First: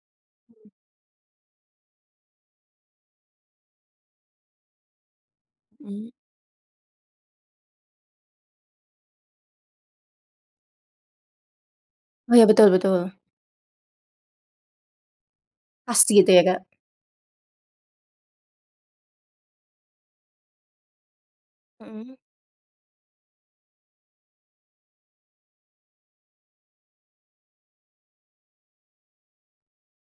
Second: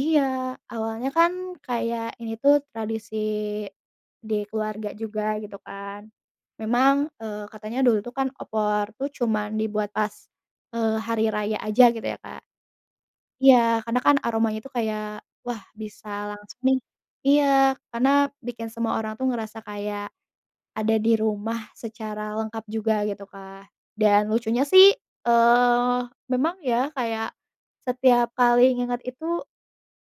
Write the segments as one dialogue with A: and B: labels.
A: Iya, awalnya kan kayak ini tuh tradisi di keluarga juga, gitu kan,
B: Mmm.
A: memang, eee, katanya dulu tuh kan opor tuh cuman dibuat pas, eee, hari raya aja gitu ya,
B: Oh,
A: Kak.
B: ya, betul betul.
A: Iya, karena kan aromanya itu kayak, wah, bisa
B: Pasti gitu ya,
A: langsung
B: Kak.
A: nih. Iya, karena bikin semua orang tuh ngerasa kayak ada di rumah
B: Mhm.
A: secara lengkap juga gitu, Kak, dan lucunya sih, eee, memang ya kayak setiap kali inget itu,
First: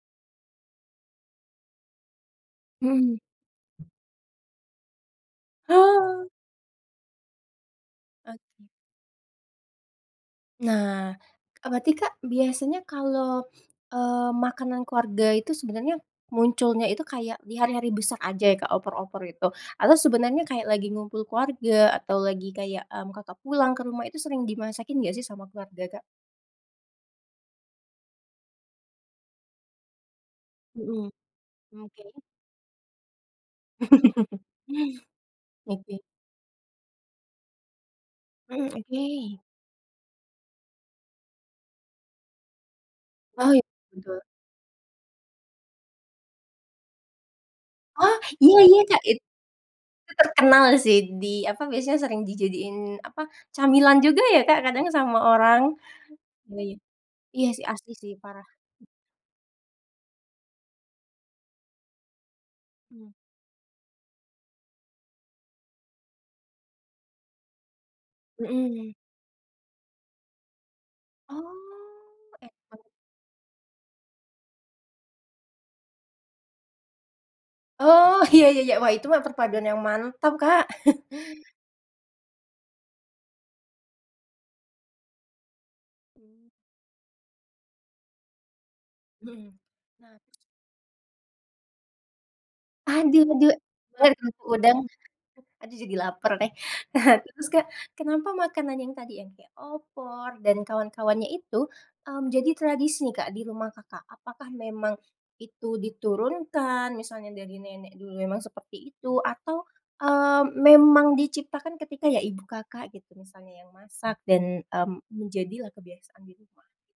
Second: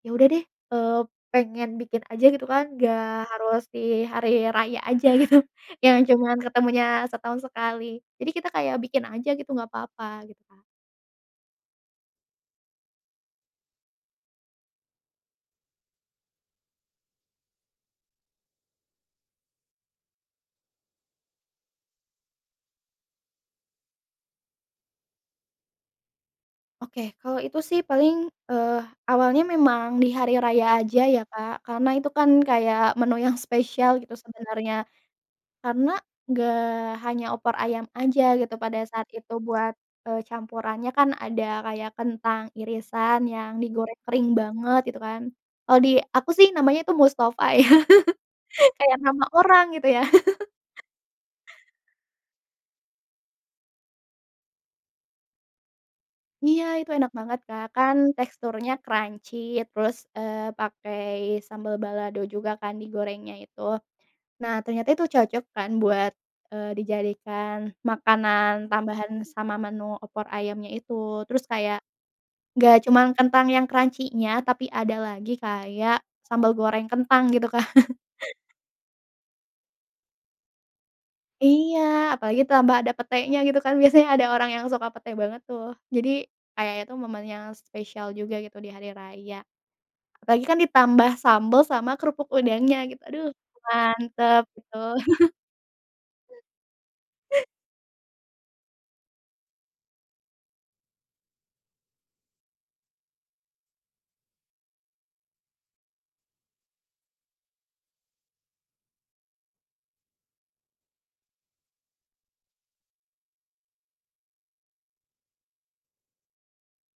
A: ya udah deh, eee, pengen bikin aja gitu kan, nggak
B: Mhm.
A: harus di hari raya aja gitu, yang
B: Oh.
A: cuman ketemunya setahun sekali jadi kita
B: Oke.
A: kayak bikin aja gitu nggak papa kita.
B: Nah, e berarti, Kak, biasanya kalo, eee, makanan keluarga itu sebenernya munculnya itu kayak di hari-hari besar aja ya, kayak opor-opor itu atau sebenernya kayak lagi ngumpul keluarga atau lagi kayak, eee, Kakak, pulang ke rumah, itu sering dimasakin nggak sih sama keluarga, Kak?
A: Oke, kalau itu sih paling, eee, awalnya memang di hari raya aja
B: Mhm.
A: ya, Kak, karena itu
B: Oke.
A: kan kayak menu yang spesial gitu sebenarnya, karena
B: Oke.
A: enggak hanya opor ayam aja gitu,
B: Mhm.
A: pada saat itu
B: Oke.
A: buat, eee, campurannya kan ada kayak kentang irisan yang
B: Oh, i
A: digoreng
B: betul.
A: kering banget gitu kan, kalau di aku sih namanya itu Mustofa ya,
B: Oh, iya iya,
A: kayak
B: Kak, it
A: nama orang, gitu, ya.
B: terkenal sih di, apa, biasanya sering dijadiin, apa, camilan juga ya, Kak, kadang sama orang.
A: Iya,
B: Baik.
A: itu enak banget,
B: Iya, sih,
A: Kak,
B: asli
A: kan
B: sih, parah.
A: teksturnya crunchy terus, eee, pakai sambel balado juga kan
B: Mmm.
A: digorengnya itu. Nah, ternyata itu cocok kan buat, eee, dijadikan makanan
B: Mhm.
A: tambahan sama menu opor ayamnya itu, terus
B: Oh.
A: kayak
B: [unintelligible]
A: nggak cuman kentang yang crunchy-nya tapi ada lagi kayak sambal goreng kentang, gitu kan.
B: Oh, iya iya iya. Wah, itu mah perpaduan yang mantap, Kak.
A: Iya, apalagi tambah ada petenya, gitu kan. Biasanya ada orang yang suka pete banget tuh, jadi
B: Hmm.
A: kayak itu momen yang spesial juga gitu di hari raya.
B: Mhm. Nah
A: Apalagi kan ditambah sambel sama kerupuk udangnya, gitu.
B: Aduh
A: Aduh,
B: aduh aduh, ada
A: mantep
B: kerupuk udang.
A: betul.
B: Aduh, jadi lapar deh. Terus, Kak, kenapa makanan yang tadi yang kayak opor dan kawan-kawannya itu, mmm, jadi tradisi nih, Kak, di rumah Kakak? Apakah memang itu diturunkan? Misalnya dari nenek dulu memang seperti itu? Atau, eee, memang diciptakan ketika ya ibu Kakak gitu, misalnya yang masak dan, mmm, menjadilah kebiasaan di rumah?